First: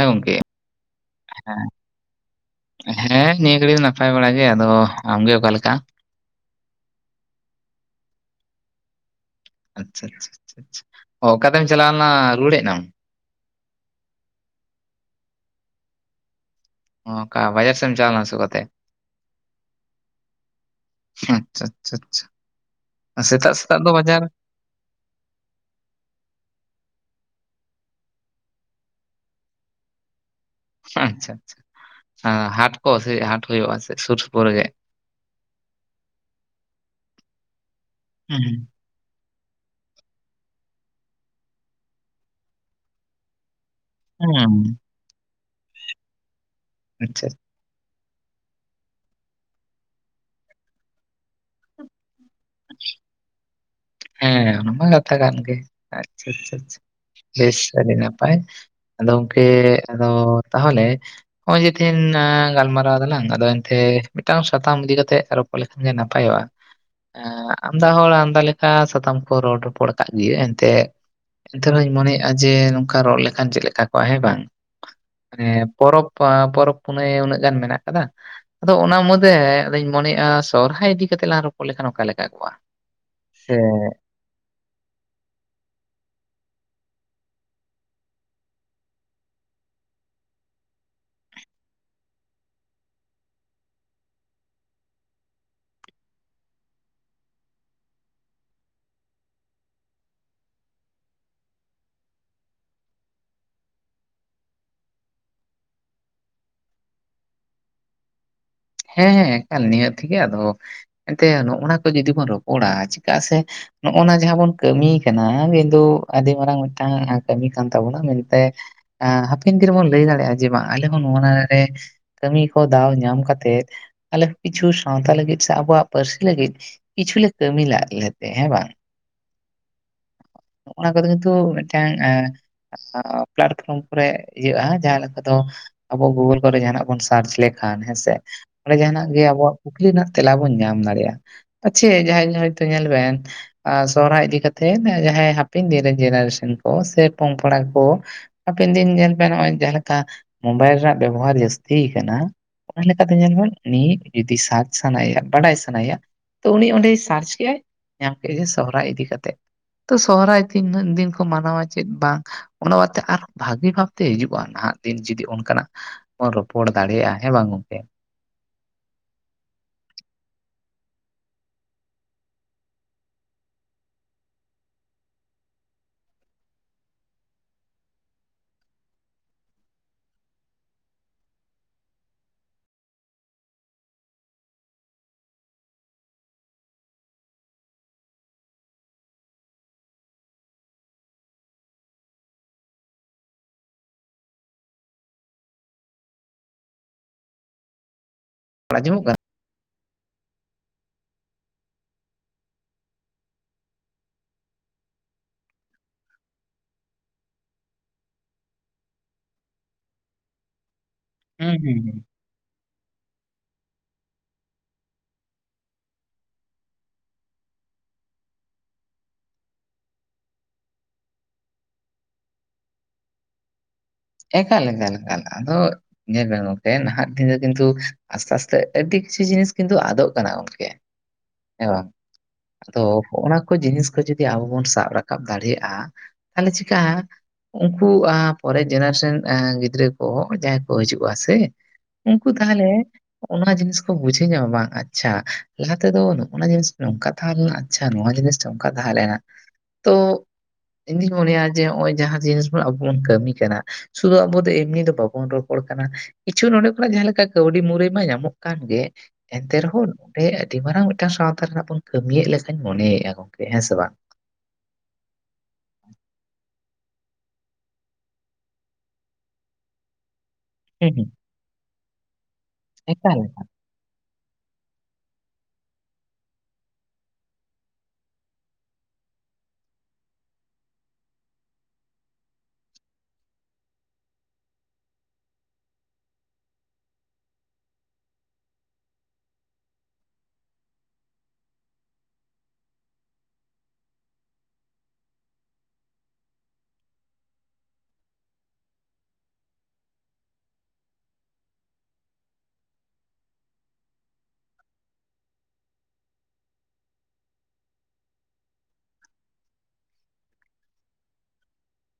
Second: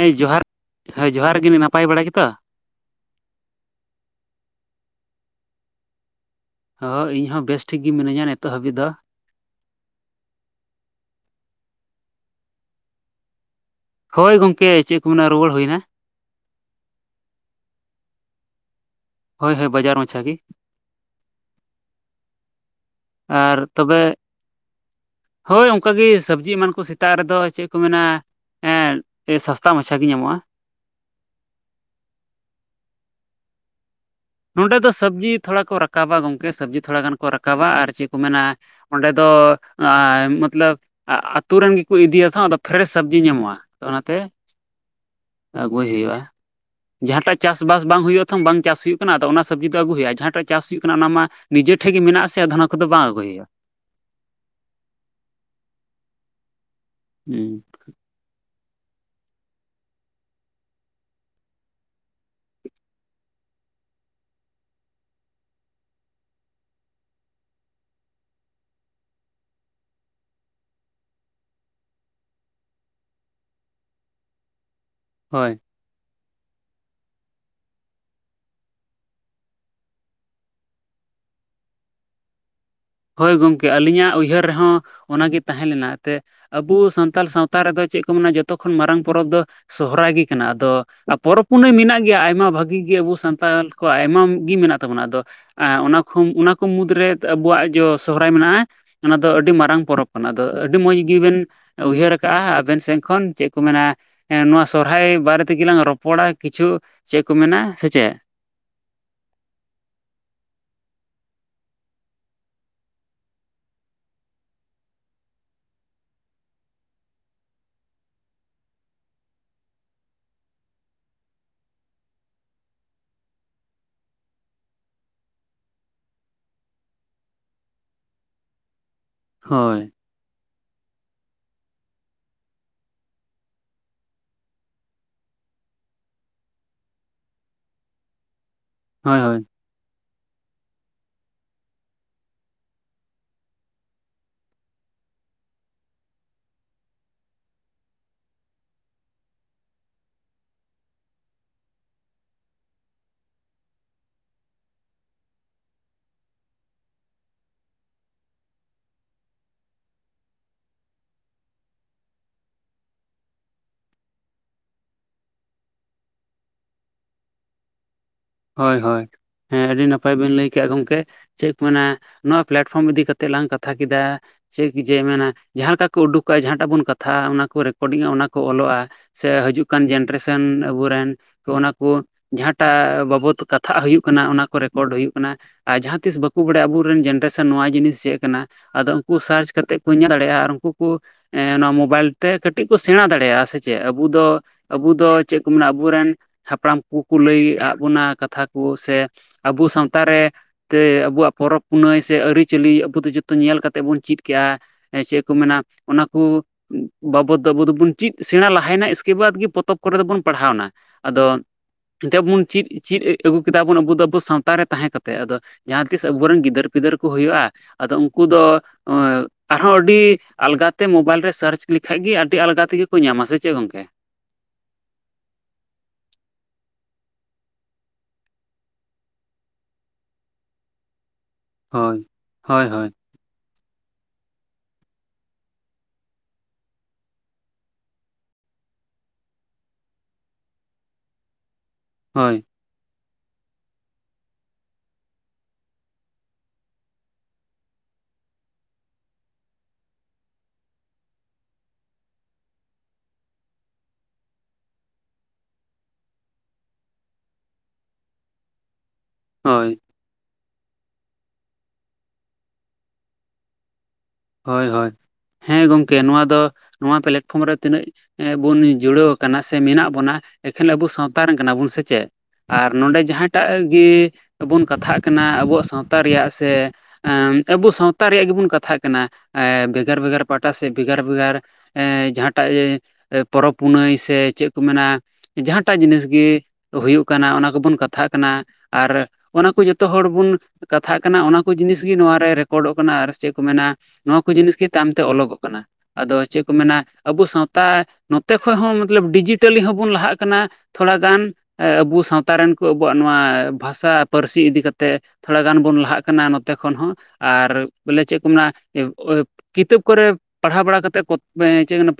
ᱦᱮᱸ ᱡᱚᱦᱟᱨ ᱦᱮᱸ ᱡᱚᱦᱟᱨ ᱜᱮ ᱱᱟᱯᱟᱭ ᱵᱟᱲᱟ ᱜᱮᱛᱚ? ᱦᱮᱸ ᱱᱤᱭᱟᱹ ᱜᱷᱟᱹᱲᱤᱡ ᱫᱚ ᱱᱟᱯᱟᱭ ᱵᱟᱲᱟ ᱜᱮ ᱟᱫᱚ ᱟᱢᱜᱮ ᱚᱠᱟ ᱞᱮᱠᱟ? ᱚ ᱤᱧ ᱦᱚᱸ ᱵᱮᱥ ᱴᱷᱤᱠ ᱜᱮ ᱢᱤᱱᱟᱹᱧᱟ ᱱᱤᱛᱚᱜ ᱦᱟᱹᱵᱤᱡ ᱫᱚ ᱾ ᱟᱪᱪᱷᱟ ᱟᱪᱷᱟ ᱟᱪᱷᱟ ᱟᱪᱷᱟ ᱾ ᱚ ᱚᱠᱟᱛᱮᱢ ᱪᱟᱞᱟᱣ ᱞᱮᱱᱟ ᱨᱩᱣᱟᱹᱲ ᱦᱮᱡ ᱮᱱᱟᱢ? ᱦᱳᱭ ᱜᱚᱝᱠᱮ ᱾ ᱪᱮᱫ ᱠᱚ ᱢᱮᱱᱟ ᱨᱩᱣᱟᱹᱲ ᱦᱩᱭᱮᱱᱟ ᱾ ᱚᱠᱟ ᱵᱟᱹᱭᱦᱟᱲ ᱥᱮᱫ ᱮᱢ ᱪᱟᱞᱟᱣ ᱞᱮᱱᱟ ᱥᱮ ᱚᱠᱟᱛᱮ? ᱦᱳᱭ ᱦᱳᱭ ᱵᱟᱡᱟᱨ ᱢᱟᱪᱷᱟ ᱜᱮ ᱟᱪᱪᱷᱟ ᱟᱪᱪᱷᱟ ᱟᱪᱪᱷᱟ ᱾ ᱥᱮᱛᱟᱜ ᱟᱨ ᱥᱮᱛᱟᱜ ᱫᱚ ᱛᱚᱵᱮ ᱵᱟᱡᱟᱨ ᱦᱳᱭ ᱚᱱᱠᱟ ᱜᱮ ᱥᱚᱵᱽᱡᱤ ᱮᱢᱟᱱ ᱠᱚ ᱥᱮᱛᱟᱜ ᱨᱮᱫᱚ ᱪᱮᱫ ᱠᱚ ᱢᱮᱱᱟ ᱦᱮᱸ ᱥᱚᱥᱛᱟ ᱢᱟᱪᱷᱟ ᱜᱮ ᱧᱟᱢᱚᱜ-ᱟ ᱾ ᱟᱪᱪᱷᱟ ᱟᱪᱪᱷᱟ ᱟᱪᱷᱟ ᱾ ᱦᱟᱴ ᱠᱚ ᱥᱮ ᱦᱟᱴ ᱦᱩᱭᱩᱜ-ᱟ ᱥᱮ ᱥᱩᱨ ᱥᱩᱯᱩᱨ ᱨᱮᱜᱮ? ᱱᱚᱸᱰᱮ ᱫᱚ ᱥᱚᱵᱽᱡᱤ ᱛᱷᱚᱲᱟ ᱠᱚ ᱨᱟᱠᱟᱵᱟ ᱜᱚᱢᱠᱮ ᱥᱚᱵᱽᱡᱤ ᱛᱷᱚᱲᱟ ᱜᱟᱱ ᱠᱚ ᱨᱟᱠᱟᱵᱟ ᱟᱨ ᱪᱮᱫ ᱠᱚ ᱦᱩᱸ ᱢᱮᱱᱟ ᱚᱸᱰᱮ ᱫᱚ ᱢᱚᱛᱞᱚᱵ ᱟᱛᱩ ᱨᱮᱱ ᱜᱮᱠᱚ ᱤᱫᱤᱭᱟᱛᱚ ᱟᱫᱚ ᱯᱷᱨᱮᱥ ᱥᱚᱵᱽᱡᱤ ᱧᱟᱢᱚᱜ-ᱟ᱾ ᱛᱚ ᱚᱱᱟᱛᱮ ᱦᱩᱸ ᱟᱹᱜᱩᱭ ᱦᱩᱭᱩᱜ-ᱟ ᱟᱪᱪᱷᱟ ᱟᱪᱪᱷᱟ᱾ ᱡᱟᱦᱟᱸᱴᱟᱜ ᱪᱟᱥ ᱪᱟᱥᱵᱟᱥ ᱵᱟᱝ ᱦᱩᱭᱩᱜᱼᱟ ᱛᱷᱚᱝ ᱵᱟᱝ ᱪᱟᱥ ᱦᱩᱭᱩᱜ ᱠᱟᱱᱟ ᱟᱫᱚ ᱚᱱᱟ ᱥᱚᱵᱽᱡᱤ ᱫᱚ ᱟᱹᱜᱩ ᱦᱩᱭᱩᱜ-ᱟ ᱡᱟᱦᱟᱸ ᱴᱟᱜ ᱪᱟᱥ ᱦᱩᱭᱩᱜ ᱠᱟᱱᱟ ᱚᱱᱟ ᱢᱟ ᱱᱤᱡᱮ ᱴᱷᱮᱡ ᱜᱮ ᱢᱮᱱᱟᱜ ᱥᱮ ᱫᱷᱚᱱᱚ ᱠᱚᱫᱚ ᱵᱟᱝ ᱟᱹᱜᱩᱭ ᱦᱩᱭᱩᱜ-ᱟ᱾ ᱦᱮᱸ ᱚᱱᱟᱢᱟ ᱠᱟᱛᱷᱟ ᱠᱟᱱ ᱜᱮ ᱟᱪᱪᱷᱟ ᱟᱪᱷᱟ ᱦᱩᱸ ᱵᱮᱥ ᱟᱹᱰᱤ ᱱᱟᱯᱟᱭ ᱟᱫᱚ ᱜᱚᱢᱠᱮ ᱟᱫᱚ ᱛᱟᱦᱚᱞᱮ ᱱᱚᱜ-ᱚᱭ ᱡᱮ ᱛᱦᱮᱧ ᱜᱟᱞᱢᱟᱨᱟᱣ ᱫᱟᱞᱟᱝ ᱟᱫᱚ ᱮᱱᱛᱮ ᱢᱤᱫᱴᱟᱝ ᱥᱟᱛᱟᱢ ᱤᱫᱤ ᱠᱟᱛᱮᱜ ᱞᱮᱠᱷᱟᱱ ᱜᱮ ᱱᱟᱯᱟᱭᱚᱜ-ᱟ ᱟᱢᱫᱟ ᱦᱚᱲ ᱟᱢᱫᱟ ᱞᱮᱠᱟ ᱦᱟᱸ ᱥᱟᱛᱟᱢ ᱠᱚ ᱨᱚᱲ ᱨᱚᱯᱚᱲ ᱟᱠᱟᱫ ᱜᱮ ᱮᱱᱛᱮ ᱾ ᱮᱱᱛᱮ ᱨᱮᱦᱚᱸᱧ ᱢᱚᱱᱮᱭᱮᱫ-ᱟ ᱡᱮ ᱱᱚᱝᱠᱟ ᱨᱚᱲ ᱞᱮᱠᱷᱟᱱ ᱪᱮᱫ ᱞᱮᱠᱟ ᱠᱚᱜ-ᱟ ᱦᱮᱸ ᱵᱟᱝ ᱢᱟᱱᱮ ᱦᱳᱭ ᱯᱚᱨᱚᱵᱽ ᱯᱚᱨᱚᱵᱽ ᱯᱩᱱᱟᱹᱭ ᱩᱱᱟᱹᱜ ᱜᱟᱱ ᱢᱮᱱᱟᱜ ᱟᱠᱟᱫᱟ᱾ ᱟᱫᱚ ᱚᱱᱟ ᱢᱩᱫᱫᱮ ᱟᱫᱚᱧ ᱢᱚᱱᱮᱫ-ᱟ ᱥᱚᱦᱦᱟᱭ ᱤᱫᱤ ᱠᱟᱛᱮᱜ ᱞᱟᱝ ᱨᱚᱯᱚᱲ ᱞᱮᱠᱷᱟᱱ ᱚᱠᱟ ᱞᱮᱠᱟᱚᱜᱼᱟ? ᱦᱳᱭ ᱜᱚᱢᱠᱮ ᱟᱹᱞᱤᱧᱟᱜ ᱩᱭᱦᱟᱹᱨ ᱨᱮᱦᱚᱸ ᱚᱱᱟᱜᱮ ᱛᱟᱦᱮᱸ ᱞᱮᱱᱟ ᱮᱱᱛᱮᱫ ᱟᱵᱚ ᱥᱟᱱᱛᱟᱲ ᱥᱟᱶᱛᱟ ᱨᱮᱫᱚ ᱪᱮᱫ ᱠᱚ ᱢᱮᱱᱟ ᱡᱚᱛᱚ ᱠᱷᱚᱱ ᱢᱟᱨᱟᱝ ᱯᱚᱨᱚᱵᱽ ᱫᱚ ᱥᱚᱦᱚᱨᱟᱭ ᱜᱮ ᱠᱟᱱᱟ ᱟᱫᱚ ᱟᱨ ᱯᱚᱨᱚᱵᱽ ᱯᱩᱱᱟᱹᱭ ᱢᱮᱱᱟᱜ ᱜᱮᱭᱟ ᱟᱭᱢᱟ ᱵᱷᱟᱹᱜᱤ ᱜᱮ ᱟᱵᱚ ᱥᱟᱱᱛᱟᱲ ᱠᱚᱣᱟᱜ ᱟᱭᱢᱟ ᱜᱮ ᱢᱮᱱᱟᱜ ᱛᱟᱵᱚᱱᱟ ᱟᱫᱚ ᱚᱱᱟ ᱠᱚ ᱚᱱᱟ ᱠᱚ ᱢᱩᱫᱽᱨᱮ ᱟᱵᱚᱣᱟᱜ ᱡᱚ ᱥᱚᱦᱨᱟᱭ ᱢᱮᱱᱟᱜ-ᱟ᱾ ᱚᱱᱟ ᱫᱚ ᱟᱹᱰᱤ ᱢᱟᱨᱟᱝ ᱯᱚᱨᱚᱵᱽ ᱠᱟᱱᱟ᱾ ᱟᱫᱚ ᱟᱹᱰᱤ ᱢᱚᱸᱡᱽ ᱜᱮᱵᱮᱱ ᱩᱭᱦᱟᱹᱨ ᱟᱠᱟᱟᱜ-ᱟ ᱟᱵᱮᱱ ᱥᱮᱱ ᱠᱷᱚᱱ ᱪᱮᱫ ᱠᱚ ᱢᱮᱱᱟ ᱦᱮᱸ ᱱᱚᱣᱟ ᱥᱚᱨᱦᱟᱭ ᱵᱟᱨᱮ ᱛᱮᱜᱮ ᱞᱟᱝ ᱨᱚᱯᱚᱲᱟ ᱠᱤᱪᱷᱩ ᱪᱮᱫ ᱠᱚ ᱢᱮᱱᱟ ᱥᱮ ᱪᱮᱫ ᱦᱮᱸ ᱦᱮᱸ ᱮᱠᱟᱞ ᱱᱤᱭᱟᱹ ᱛᱷᱮᱜᱮ ᱟᱫᱚ ᱮᱱᱛᱮ ᱱᱚᱜᱼᱱᱟ ᱠᱚ ᱡᱩᱫᱤ ᱵᱚᱱ ᱨᱚᱯᱚᱲᱟ ᱪᱤᱠᱟᱜ ᱥᱮ ᱱᱚᱜᱼ ᱱᱟ ᱡᱟᱦᱟᱸ ᱵᱚᱱ ᱠᱟᱹᱢᱤ ᱠᱟᱱᱟ ᱠᱤᱱᱛᱩ ᱟᱹᱰᱤ ᱢᱟᱨᱟᱝ ᱢᱤᱫᱴᱟᱝ ᱠᱟᱹᱢᱤ ᱠᱟᱱ ᱛᱟᱵᱚᱱᱟ ᱢᱮᱱᱛᱮ ᱦᱟᱯᱮᱱ ᱫᱤᱱᱮ ᱵᱚᱱ ᱞᱟᱹᱭ ᱫᱟᱲᱮᱭᱟᱜ-ᱟ ᱡᱮ ᱵᱟᱝ ᱟᱞᱮ ᱦᱚᱸ ᱱᱚᱣᱟᱨᱮ ᱠᱟᱹᱢᱤ ᱠᱚ ᱫᱟᱣ ᱧᱟᱢ ᱠᱟᱛᱮ ᱟᱞᱮ ᱠᱤᱪᱷᱩ ᱥᱟᱶᱛᱟ ᱞᱟᱹᱜᱤᱫ ᱥᱮ ᱟᱵᱚᱣᱟᱜ ᱯᱟᱹᱨᱥᱤ ᱞᱟᱹᱜᱤᱫ ᱠᱤᱪᱷᱩ ᱞᱮ ᱠᱟᱹᱢᱤ ᱞᱟᱜ ᱞᱮ ᱛᱮ ᱦᱮᱸ ᱵᱟᱝ ᱦᱳᱭ ᱚᱱᱟ ᱠᱚᱫᱚ ᱠᱤᱱᱛᱩ ᱢᱤᱫᱴᱟᱝ ᱯᱞᱟᱴᱯᱷᱨᱚᱢ ᱠᱚᱨᱮ ᱤᱭᱟᱹᱜ-ᱟ ᱡᱟᱦᱟᱸ ᱞᱮᱠᱟ ᱫᱚ ᱟᱵᱚ ᱜᱩᱜᱳᱞ ᱠᱚᱨᱮ ᱡᱟᱦᱟᱱᱟᱜ ᱵᱚᱱ ᱥᱟᱨᱪ ᱞᱮᱠᱷᱟᱱ ᱦᱮᱸᱥᱮ ᱚᱸᱰᱮ ᱡᱟᱦᱟᱱᱟᱜ ᱦᱳᱭ ᱜᱮ ᱦᱳᱭ ᱟᱵᱚ ᱠᱩᱠᱞᱤ ᱨᱮᱱᱟᱜ ᱛᱮᱞᱟ ᱵᱚᱱ ᱧᱟᱢ ᱫᱟᱲᱮᱭᱟᱜᱼᱟ᱾ ᱟᱪᱪᱷᱮ ᱡᱟᱦᱟᱸᱭ ᱦᱚᱭᱛᱚ ᱧᱮᱞ ᱵᱮᱱ ᱥᱚᱨᱦᱟᱭ ᱤᱫᱤᱠᱟ ᱠᱟᱛᱮᱜ ᱡᱟᱦᱟᱸᱭ ᱦᱟᱯᱮ ᱫᱮ ᱡᱮᱱᱟᱨᱮᱥᱚᱱ ᱠᱚ ᱥᱮ ᱯᱚᱢᱯᱚᱲᱟ ᱠᱚ ᱦᱟᱯᱮᱱ ᱫᱤᱱ ᱧᱮᱞ ᱯᱮ ᱱᱚᱜᱼ ᱡᱟᱦᱟᱸᱮ ᱞᱮᱠᱟ ᱢᱳᱵᱟᱭᱤᱞ ᱨᱮᱱᱟᱜ ᱵᱮᱵᱚᱦᱟᱨ ᱡᱟᱹᱥᱛᱤ ᱠᱟᱱᱟ ᱚᱱᱟ ᱞᱮᱠᱟᱛᱮ ᱧᱮᱞᱢᱮᱱ ᱱᱤᱫ ᱡᱩᱫᱤ ᱥᱟᱡᱽ ᱥᱟᱱᱟᱭᱮᱭᱟ ᱵᱟᱰᱟᱭ ᱥᱟᱱᱟᱭᱮᱭᱟ ᱛᱚ ᱩᱱᱤ ᱚᱸᱰᱮᱭ ᱥᱟᱨᱪ ᱠᱮᱫᱟᱭ ᱧᱟᱢ ᱠᱮᱫᱟ ᱥᱚᱦᱨᱟᱭ ᱤᱫᱤ ᱠᱟᱛᱮ ᱥᱚᱨᱦᱟᱭ ᱛᱤᱱ ᱫᱤᱱ ᱠᱚ ᱢᱟᱱᱟᱣᱟ ᱪᱮᱫ ᱵᱟᱝ ᱚᱱᱟ ᱵᱟᱫᱛᱮ ᱟᱨᱦᱚᱸ ᱵᱷᱟᱹᱜᱤ ᱵᱷᱟᱵᱛᱮ ᱦᱤᱡᱩᱜᱼᱟ ᱱᱟᱦᱟᱜ ᱫᱤᱱ ᱡᱩᱫᱤ ᱚᱱᱠᱟᱱᱟᱜ ᱵᱚᱱ ᱨᱚᱯᱚᱲ ᱫᱟᱲᱮᱭᱟᱜᱼᱟ ᱦᱮᱸ ᱵᱟᱝ ᱜᱚᱝᱠᱮ ᱦᱳᱭ ᱦᱳᱭ ᱦᱮᱸ ᱟᱹᱰᱤ ᱱᱟᱯᱟᱭ ᱵᱤᱱ ᱞᱟᱹᱭ ᱠᱮᱫᱮᱜᱼᱟ ᱜᱚᱢᱠᱮ᱾ ᱪᱮᱫ ᱠᱚ ᱢᱮᱱᱟ ᱱᱚᱣᱟ ᱯᱞᱟᱴᱯᱷᱚᱨᱚᱢ ᱤᱫᱤ ᱠᱟᱛᱮᱜ ᱞᱟᱝ ᱠᱟᱛᱷᱟ ᱠᱮᱫᱟ ᱥᱮ ᱡᱮ ᱢᱮᱱᱟ ᱡᱟᱦᱟᱸ ᱞᱮᱠᱟ ᱠᱚ ᱩᱰᱩᱠᱚᱜᱼᱟ ᱡᱟᱦᱟᱸᱴᱟᱜ ᱵᱚᱱ ᱠᱟᱛᱷᱟᱜᱼᱟ ᱚᱱᱟ ᱠᱚ ᱨᱮᱠᱚᱨᱰᱤᱝᱼᱟ ᱚᱱᱟ ᱠᱚ ᱚᱞᱚᱜᱼᱟ ᱥᱮ ᱦᱤᱡᱩᱜ ᱠᱟᱱ ᱡᱮᱱᱟᱨᱮᱥᱚᱱ ᱟᱵᱚ ᱨᱮᱱ ᱚᱱᱟ ᱠᱚ ᱡᱟᱦᱟᱸᱴᱟᱜ ᱟᱵᱚ ᱠᱟᱛᱷᱟᱜ ᱦᱩᱭᱩᱜ ᱠᱟᱱᱟ ᱚᱱᱟ ᱠᱚ ᱨᱮᱠᱚᱨᱰ ᱦᱩᱭᱩᱜ ᱠᱟᱱᱟ᱾ ᱟᱨ ᱡᱟᱦᱟᱸ ᱛᱤᱥ ᱵᱟᱠᱚ ᱵᱟᱲᱟᱭᱟ ᱟᱵᱚᱨᱮᱱ ᱡᱮᱱᱟᱨᱮᱥᱚᱱ ᱱᱚᱣᱟ ᱡᱤᱱᱤᱥ ᱪᱮᱫ ᱠᱟᱱᱟ᱾ ᱟᱫᱚ ᱩᱱᱠᱩ ᱥᱟᱨᱪ ᱠᱟᱛᱮᱫ ᱠᱚ ᱧᱮᱞ ᱫᱟᱲᱮᱭᱟᱜᱼᱟ ᱟᱨ ᱩᱱᱠᱩ ᱠᱚ ᱱᱚᱣᱟ ᱢᱳᱵᱟᱭᱤᱞ ᱛᱮ ᱠᱟᱹᱴᱤᱡ ᱠᱚ ᱥᱮᱬᱟ ᱫᱟᱲᱮᱭᱟᱜᱼᱟ ᱥᱮ ᱪᱮᱫ ᱟᱵᱚ ᱫᱚ ᱟᱵᱚ ᱫᱚ ᱪᱮᱫ ᱠᱚ ᱢᱮᱱᱟ ᱟᱵᱚᱨᱮᱱ ᱦᱟᱯᱲᱟᱢ ᱠᱚᱠᱚ ᱞᱟᱹᱭ ᱟᱫ ᱵᱚᱱᱟ ᱠᱟᱛᱷᱟ ᱠᱚ ᱨᱚᱲ ᱥᱮ ᱟᱸᱡᱚᱢᱚᱜ ᱠᱟᱱᱟ? ᱟᱵᱚ ᱥᱟᱶᱛᱟ ᱨᱮ ᱛᱮ ᱟᱵᱚᱣᱟᱜ ᱯᱚᱨᱚᱵᱽ ᱯᱩᱱᱟᱹᱭ ᱥᱮ ᱟᱹᱨᱤᱪᱟᱹᱞᱤ ᱟᱵᱚ ᱫᱚ ᱡᱚᱛᱚ ᱧᱮᱞ ᱠᱟᱛᱮᱜ ᱵᱚᱱ ᱪᱮᱫ ᱠᱮᱜᱼᱟ᱾ ᱪᱮᱫ ᱠᱚ ᱢᱮᱱᱟ ᱚᱱᱟ ᱠᱩ ᱵᱟᱵᱚᱫ ᱫᱚ ᱟᱵᱚ ᱫᱚᱵᱚᱱ ᱪᱤᱫ ᱥᱮᱬᱟ ᱞᱟᱦᱟᱭᱱᱟ ᱤᱥᱠᱮᱵᱟᱫᱽ ᱜᱮ ᱯᱚᱛᱚᱵ ᱠᱚᱨᱮ ᱫᱚᱵᱚᱱ ᱯᱟᱲᱦᱟᱣᱱᱟ᱾ ᱟᱫᱚ ᱦᱩᱸ ᱦᱩᱸ ᱦᱩᱸ ᱫᱮᱵᱚᱱ ᱪᱤᱫ ᱪᱤᱫ ᱟᱹᱜᱩ ᱠᱮᱫᱟ ᱵᱚᱱ ᱟᱵᱩ ᱫᱚ ᱟᱵᱩ ᱥᱟᱶᱛᱟᱨ ᱨᱮ ᱛᱟᱦᱮᱸ ᱠᱟᱛᱮ ᱟᱫᱚ ᱡᱟᱦᱟᱸ ᱛᱤᱥ ᱟᱵᱚᱨᱮᱱ ᱜᱤᱫᱟᱹᱨ ᱯᱤᱫᱟᱹᱨ ᱠᱚ ᱦᱩᱭᱩᱜᱼᱟ᱾ ᱟᱫᱚ ᱩᱱᱠᱩ ᱫᱚ ᱟᱨᱦᱚᱸ ᱟᱹᱰᱤ ᱟᱞᱜᱟᱛᱮ ᱢᱳᱵᱟᱭᱤᱞ ᱨᱮ ᱥᱟᱨᱪ ᱞᱮᱠᱷᱟᱡ ᱜᱮ ᱟᱹᱰᱤ ᱟᱞᱜᱟ ᱛᱮᱜᱮ ᱠᱚ ᱧᱟᱢᱟ ᱥᱮ ᱪᱮᱫ ᱜᱚᱝᱠᱮ ᱮᱠᱟᱞ ᱮᱠᱟᱞ ᱮᱠᱟᱞ ᱟᱫᱚ ᱧᱮᱞ ᱢᱮ ᱜᱚᱝᱠᱮ ᱱᱟᱦᱟᱜ ᱫᱤᱱ ᱫᱚ ᱠᱤᱱᱛᱩ ᱟᱥᱛᱮ ᱟᱥᱛᱮ ᱟᱹᱰᱤ ᱠᱤᱪᱷᱩ ᱡᱤᱱᱤᱥ ᱠᱤᱱᱛᱩ ᱟᱫᱚᱜ ᱠᱟᱱᱟ ᱜᱚᱝᱠᱮ ᱦᱳᱭ [unintelligible] ᱦᱳᱭ ᱟᱫᱚ ᱦᱳᱭ ᱦᱚᱜᱼᱚ ᱱᱟ ᱠᱚ ᱡᱤᱱᱤᱥ ᱠᱚ ᱡᱩᱫᱤ ᱟᱵᱚ ᱵᱚᱱ ᱥᱟᱵ ᱨᱟᱠᱟᱵ ᱫᱟᱲᱮᱭᱟᱜᱼᱟ ᱛᱟᱦᱞᱮ ᱪᱤᱠᱟ ᱩᱱᱠᱩ [unintelligible] ᱯᱚᱨᱮ ᱡᱮᱱᱟᱨᱮᱥᱚᱱ ᱜᱤᱫᱽᱨᱟᱹ ᱠᱚ ᱡᱟᱦᱟᱸᱭ ᱠᱚ ᱦᱤᱡᱩᱜᱼᱟ ᱥᱮ ᱩᱱᱠᱩ ᱦᱳᱭ ᱛᱟᱦᱚᱞᱮ ᱚᱱᱟ ᱡᱤᱱᱤᱥ ᱠᱚ ᱵᱩᱡᱷᱟᱹᱣ ᱧᱟᱢᱟ ᱵᱟᱝ ᱟᱪᱪᱷᱟ ᱞᱟᱦᱟ ᱛᱮᱫᱚ ᱱᱚᱜᱼᱱᱟ ᱡᱤᱱᱤᱥ ᱱᱚᱝᱠᱟ ᱛᱟᱦᱮᱸ ᱞᱮᱱᱟ ᱟᱪᱪᱷᱟ ᱱᱚᱣᱟ ᱡᱤᱱᱤᱥ ᱱᱚᱝᱠᱟ ᱛᱟᱦᱮᱸ ᱞᱮᱱᱟ ᱛᱚ ᱤᱧ ᱫᱩᱧ ᱢᱚᱱᱮᱭᱟ ᱡᱮ ᱱᱚᱜᱚᱭ ᱡᱟᱦᱟᱸ ᱡᱤᱱᱤᱥ ᱵᱚᱱ ᱟᱵᱚ ᱵᱚᱱ ᱠᱟᱹᱢᱤ ᱠᱟᱱᱟ ᱥᱩᱫᱷᱩ ᱟᱵᱚᱫ ᱫᱚ ᱮᱢᱱᱤ ᱫᱚ ᱵᱟᱵᱚᱱ ᱨᱚᱯᱚᱲ ᱠᱟᱱᱟ ᱠᱤᱪᱷᱩ ᱱᱚᱰᱮ ᱠᱷᱚᱱᱟᱜ ᱡᱟᱦᱟᱸ ᱞᱮᱠᱟ ᱠᱟᱹᱣᱰᱤ ᱢᱩᱨᱟᱹᱭ ᱢᱟ ᱧᱟᱢᱚᱜ ᱠᱟᱱ ᱜᱮ ᱮᱱᱛᱮ ᱦᱳᱭ ᱨᱮᱦᱚᱸ ᱱᱚᱸᱰᱮ ᱟᱹᱰᱤ ᱢᱟᱨᱟᱝ ᱢᱤᱫᱴᱟᱱ ᱥᱟᱶᱛᱟ ᱨᱮᱱᱟᱜ ᱵᱚᱱ ᱠᱟᱹᱢᱤᱭᱮᱫ ᱞᱮ ᱞᱮᱠᱟᱧ ᱢᱚᱱᱮᱭᱮᱫᱼᱟ ᱜᱚᱝᱠᱮ ᱦᱮᱸ ᱥᱮ ᱵᱟᱝ ᱦᱳᱭ ᱦᱳᱭ ᱦᱮᱸ ᱜᱚᱢᱠᱮ ᱱᱚᱣᱟ ᱫᱚ ᱱᱚᱣᱟ ᱯᱞᱟᱴᱯᱷᱚᱨᱚᱢ ᱨᱮ ᱛᱤᱱᱟᱹᱜ ᱮᱸ ᱵᱚᱱ ᱡᱩᱲᱟᱹᱣ ᱟᱠᱟᱱᱟ ᱥᱮ ᱢᱮᱱᱟᱜ ᱵᱚᱱᱟ ᱮᱠᱷᱟᱱ ᱟᱵᱚ ᱦᱩᱸ ᱦᱩᱸ ᱥᱟᱶᱛᱟ ᱨᱮᱱ ᱠᱟᱱᱟ ᱵᱚᱱ ᱥᱮᱪᱮᱫ ᱟᱨ ᱱᱚᱰᱮ ᱮᱠᱟᱞ ᱡᱟᱦᱟᱸᱭᱴᱟᱜ ᱜᱮ ᱟᱵᱚᱱ ᱠᱟᱛᱷᱟᱜ ᱠᱟᱱᱟ ᱟᱵᱩᱣᱟᱜ ᱥᱟᱶᱛᱟ ᱨᱮᱭᱟᱜ ᱥᱮ ᱟᱵᱩ ᱥᱟᱶᱛᱟ ᱨᱮᱭᱟᱜ ᱜᱮᱵᱚᱱ ᱠᱟᱛᱷᱟᱜ ᱠᱟᱱᱟ ᱠᱟᱱᱟ ᱮᱸ ᱵᱷᱮᱜᱟᱨ ᱵᱷᱮᱜᱟᱨ ᱯᱟᱦᱴᱟ ᱥᱮ ᱵᱷᱮᱜᱟᱨ ᱵᱷᱮᱜᱟᱨ ᱮ ᱡᱟᱦᱟᱸᱴᱟᱜ ᱯᱚᱨᱚᱵᱽ ᱯᱩᱱᱟᱹᱭ ᱥᱮ ᱪᱮᱫ ᱠᱚ ᱢᱮᱱᱟ ᱡᱟᱦᱟᱸᱴᱟᱜ ᱡᱤᱱᱤᱥ ᱜᱮ ᱦᱩᱭᱩᱜ ᱠᱟᱱᱟ ᱚᱱᱟ ᱠᱚᱵᱚᱱ ᱠᱟᱛᱷᱟᱜ ᱠᱟᱱᱟ ᱟᱨ ᱚᱱᱟ ᱠᱚ ᱡᱚᱛᱚ ᱦᱚᱲ ᱵᱩᱱ ᱠᱟᱛᱷᱟᱜ ᱠᱟᱱᱟ ᱚᱱᱟ ᱠᱚ ᱡᱤᱱᱤᱥ ᱜᱤ ᱱᱚᱣᱟᱨ ᱨᱮ ᱨᱮᱠᱚᱨᱰᱚᱜ ᱠᱟᱱᱟ ᱟᱨ ᱪᱮᱫ ᱠᱚ ᱢᱮᱱᱟ ᱱᱚᱣᱟ ᱠᱚ ᱡᱤᱱᱤᱥ ᱜᱮ ᱛᱟᱭᱚᱢᱛᱮ ᱚᱞᱚᱜᱚᱜ ᱠᱟᱱᱟ ᱟᱫᱚ ᱪᱮᱫ ᱠᱚ ᱢᱮᱱᱟ ᱟᱵᱚ ᱥᱟᱶᱛᱟ ᱱᱚᱛᱮ ᱠᱷᱚᱡ ᱦᱚᱸ ᱢᱚᱛᱞᱚᱵ ᱰᱤᱡᱤᱴᱟᱞᱤ ᱦᱚᱸᱵᱚᱱ ᱞᱟᱦᱟᱜ ᱠᱟᱱᱟ᱾ ᱛᱷᱚᱲᱟᱜᱟᱱ ᱟᱵᱚ ᱥᱟᱶᱛᱟ ᱨᱮᱱ ᱠᱚ ᱟᱵᱚᱣᱟᱜ ᱱᱚᱣᱟ ᱵᱷᱟᱥᱟ ᱯᱟᱹᱨᱥᱤ ᱤᱫᱤ ᱠᱟᱛᱮ ᱛᱷᱚᱲᱟ ᱜᱟᱱ ᱵᱚᱱ ᱞᱟᱦᱟᱜ ᱠᱟᱱᱟ ᱱᱚᱛᱮ ᱠᱷᱚᱱ ᱦᱚᱸ ᱟᱨ ᱵᱚᱞᱮ ᱪᱮᱫ ᱠᱚ ᱢᱮᱱᱟ ᱾ ᱠᱤᱛᱟᱹᱵ ᱠᱚᱨᱮ ᱯᱟᱲᱦᱟᱣ ᱵᱟᱲᱟ ᱠᱟᱛᱮ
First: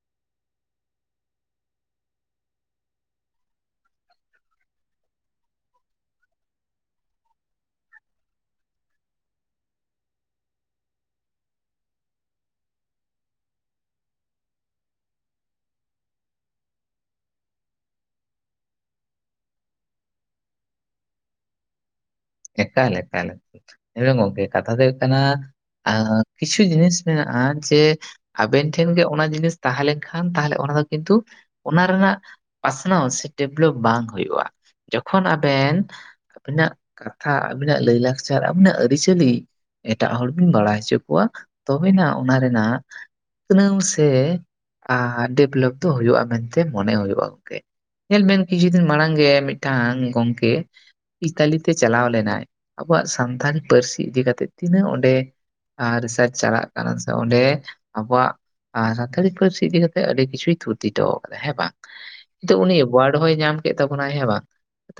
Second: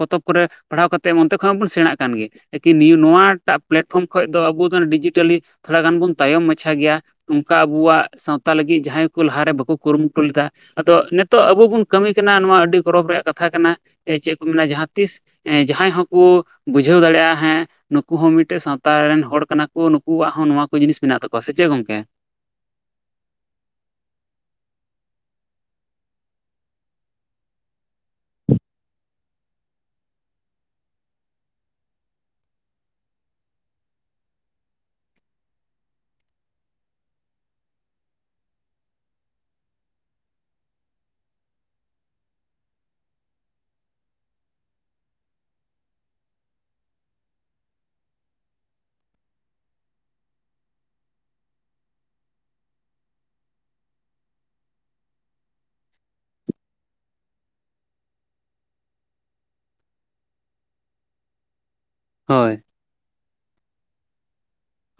ᱯᱚᱛᱚᱵ ᱠᱚᱨᱮ ᱯᱟᱲᱦᱟᱣ ᱠᱟᱛᱮᱫ ᱚᱱᱛᱮ ᱠᱷᱚᱡᱽ ᱵᱚᱱ ᱥᱮᱬᱟᱜ ᱠᱟᱱ ᱜᱮ ᱮᱠᱤ ᱱᱤᱭᱩ ᱱᱚᱣᱟ ᱴᱟᱜ ᱯᱞᱟᱴᱯᱷᱚᱨᱚᱢ ᱠᱷᱚᱱ ᱫᱚ ᱟᱵᱚ ᱫᱚ ᱰᱤᱡᱤᱴᱟᱹᱞᱤ ᱛᱷᱚᱲᱟ ᱜᱟᱱ ᱵᱚᱱ ᱛᱟᱭᱚᱢ ᱢᱟᱪᱷᱟ ᱜᱮᱭᱟ ᱾ ᱚᱱᱠᱟ ᱟᱵᱩᱣᱟᱜ ᱥᱟᱶᱛᱟ ᱞᱟᱹᱜᱤᱫ ᱡᱟᱦᱟᱸᱭ ᱠᱚ ᱞᱟᱦᱟᱨᱮ ᱵᱟᱠᱩ ᱠᱩᱨᱩᱢᱩᱴᱩ ᱞᱮᱫᱟ ᱟᱫᱚ ᱱᱮᱛ ᱛᱚ ᱟᱵᱩ ᱵᱩᱱ ᱠᱟᱹᱢᱤ ᱠᱟᱱᱟ ᱱᱚᱣᱟ ᱟᱹᱰᱤ ᱜᱚᱨᱚᱵᱽ ᱨᱮᱭᱟᱜ ᱠᱟᱛᱷᱟ ᱠᱟᱱᱟ ᱪᱮᱫ ᱠᱚ ᱢᱮᱱᱟ ᱡᱟᱦᱟᱸ ᱛᱤᱥ ᱡᱟᱦᱟᱸᱭ ᱦᱚᱸᱠᱚ ᱵᱩᱡᱷᱟᱹᱣ ᱫᱟᱲᱮᱭᱟᱜᱼᱟ ᱦᱮᱸ ᱾ ᱱᱩᱠᱩ ᱦᱚᱸ ᱢᱤᱫᱴᱮᱱ ᱥᱟᱶᱛᱟ ᱨᱮᱱ ᱦᱚᱲ ᱠᱟᱱᱟ ᱠᱚ ᱱᱩᱠᱩᱣᱟᱜ ᱦᱚᱸ ᱱᱚᱣᱟ ᱠᱚ ᱡᱤᱱᱤᱥ ᱢᱮᱱᱟᱜ ᱛᱟᱠᱚᱣᱟ ᱥᱮ ᱪᱮᱫ ᱜᱚᱝᱠᱮ? ᱮᱠᱟᱞ ᱮᱠᱟᱞ ᱮᱠᱟᱞ ᱧᱮᱞ ᱢᱮ ᱜᱚᱝᱠᱮ ᱠᱟᱛᱷᱟ ᱫᱚ ᱦᱳᱭᱳᱜ ᱠᱟᱱᱟ ᱾ ᱟᱸ ᱠᱤᱪᱷᱩ ᱡᱤᱱᱤᱥ ᱢᱮᱱᱟᱜᱼᱟ ᱡᱮ ᱟᱵᱮᱱ ᱴᱷᱮᱱ ᱜᱮ ᱚᱱᱟ ᱡᱤᱱᱤᱥ ᱛᱟᱦᱮᱸ ᱞᱮᱱᱠᱷᱟᱱ, ᱛᱟᱦᱚᱞᱮ ᱚᱱᱟ ᱫᱚ ᱠᱤᱱᱛᱩ ᱚᱱᱟ ᱨᱮᱱᱟᱜ ᱯᱟᱥᱱᱟᱣ ᱥᱮ ᱰᱮᱵᱷᱞᱚᱯ ᱵᱟᱝ ᱦᱳᱭᱳᱜᱼᱟ ᱡᱚᱠᱷᱚᱱ ᱟᱵᱮᱱ ᱟᱵᱤᱱᱟᱜ ᱠᱟᱛᱷᱟ, ᱟᱵᱤᱱᱟᱜ ᱞᱟᱹᱭ ᱞᱟᱠᱪᱟᱨ, ᱟᱵᱤᱱᱟᱜ ᱟᱹᱨᱤᱪᱟᱹᱞᱤ, ᱮᱴᱟᱜ ᱦᱚᱲ ᱵᱤᱱ ᱵᱟᱲᱟᱭ ᱦᱚᱪᱚ ᱠᱚᱣᱟ ᱛᱚᱵᱮᱱᱟᱜ ᱚᱱᱟ ᱨᱮᱱᱟᱜ ᱩᱛᱱᱟᱹᱣ ᱥᱮ ᱰᱮᱵᱷᱞᱚᱯ ᱫᱚ ᱦᱳᱭᱳᱜᱼᱟ ᱾ ᱢᱮᱱᱛᱮ ᱢᱚᱱᱮ ᱦᱳᱭᱳᱜᱼᱟ ᱜᱚᱢᱠᱮ ᱾ ᱧᱮᱞ ᱵᱮᱱ ᱠᱤᱪᱷᱩ ᱫᱤᱱ ᱢᱟᱲᱟᱝ ᱜᱮ ᱢᱤᱫᱴᱟᱝ ᱜᱚᱝᱠᱮ ᱤᱛᱟᱞᱤ ᱛᱮ ᱪᱟᱞᱟᱣ ᱞᱮᱱᱟᱭ ᱟᱵᱚᱣᱟᱜ ᱥᱟᱱᱛᱟᱲᱤ ᱯᱟᱹᱨᱥᱤ ᱤᱫᱤ ᱠᱟᱛᱮᱫ ᱛᱤᱱᱟᱹᱜ ᱚᱸᱰᱮ ᱨᱤᱥᱟᱪ ᱪᱟᱞᱟᱜ ᱠᱟᱱᱟ, ᱥᱮ ᱚᱸᱰᱮ ᱟᱵᱚᱣᱟᱜ ᱟᱨ ᱥᱟᱱᱛᱟᱲᱤ ᱯᱟᱹᱨᱥᱤ ᱤᱫᱤ ᱠᱟᱛᱮᱜ ᱟᱹᱰᱤ ᱠᱤᱪᱷᱩᱭ ᱛᱷᱩᱛᱤ ᱦᱚᱴᱚ ᱠᱟᱫᱟ ᱦᱮᱸ ᱵᱟᱝ? ᱛᱚ ᱦᱳᱭ ᱩᱱᱤ ᱮᱵᱳᱣᱟᱨᱰ ᱦᱚᱸᱭ ᱧᱟᱢ ᱠᱮᱫ ᱛᱟᱵᱚᱱᱟᱭ ᱦᱮᱸ ᱵᱟᱝ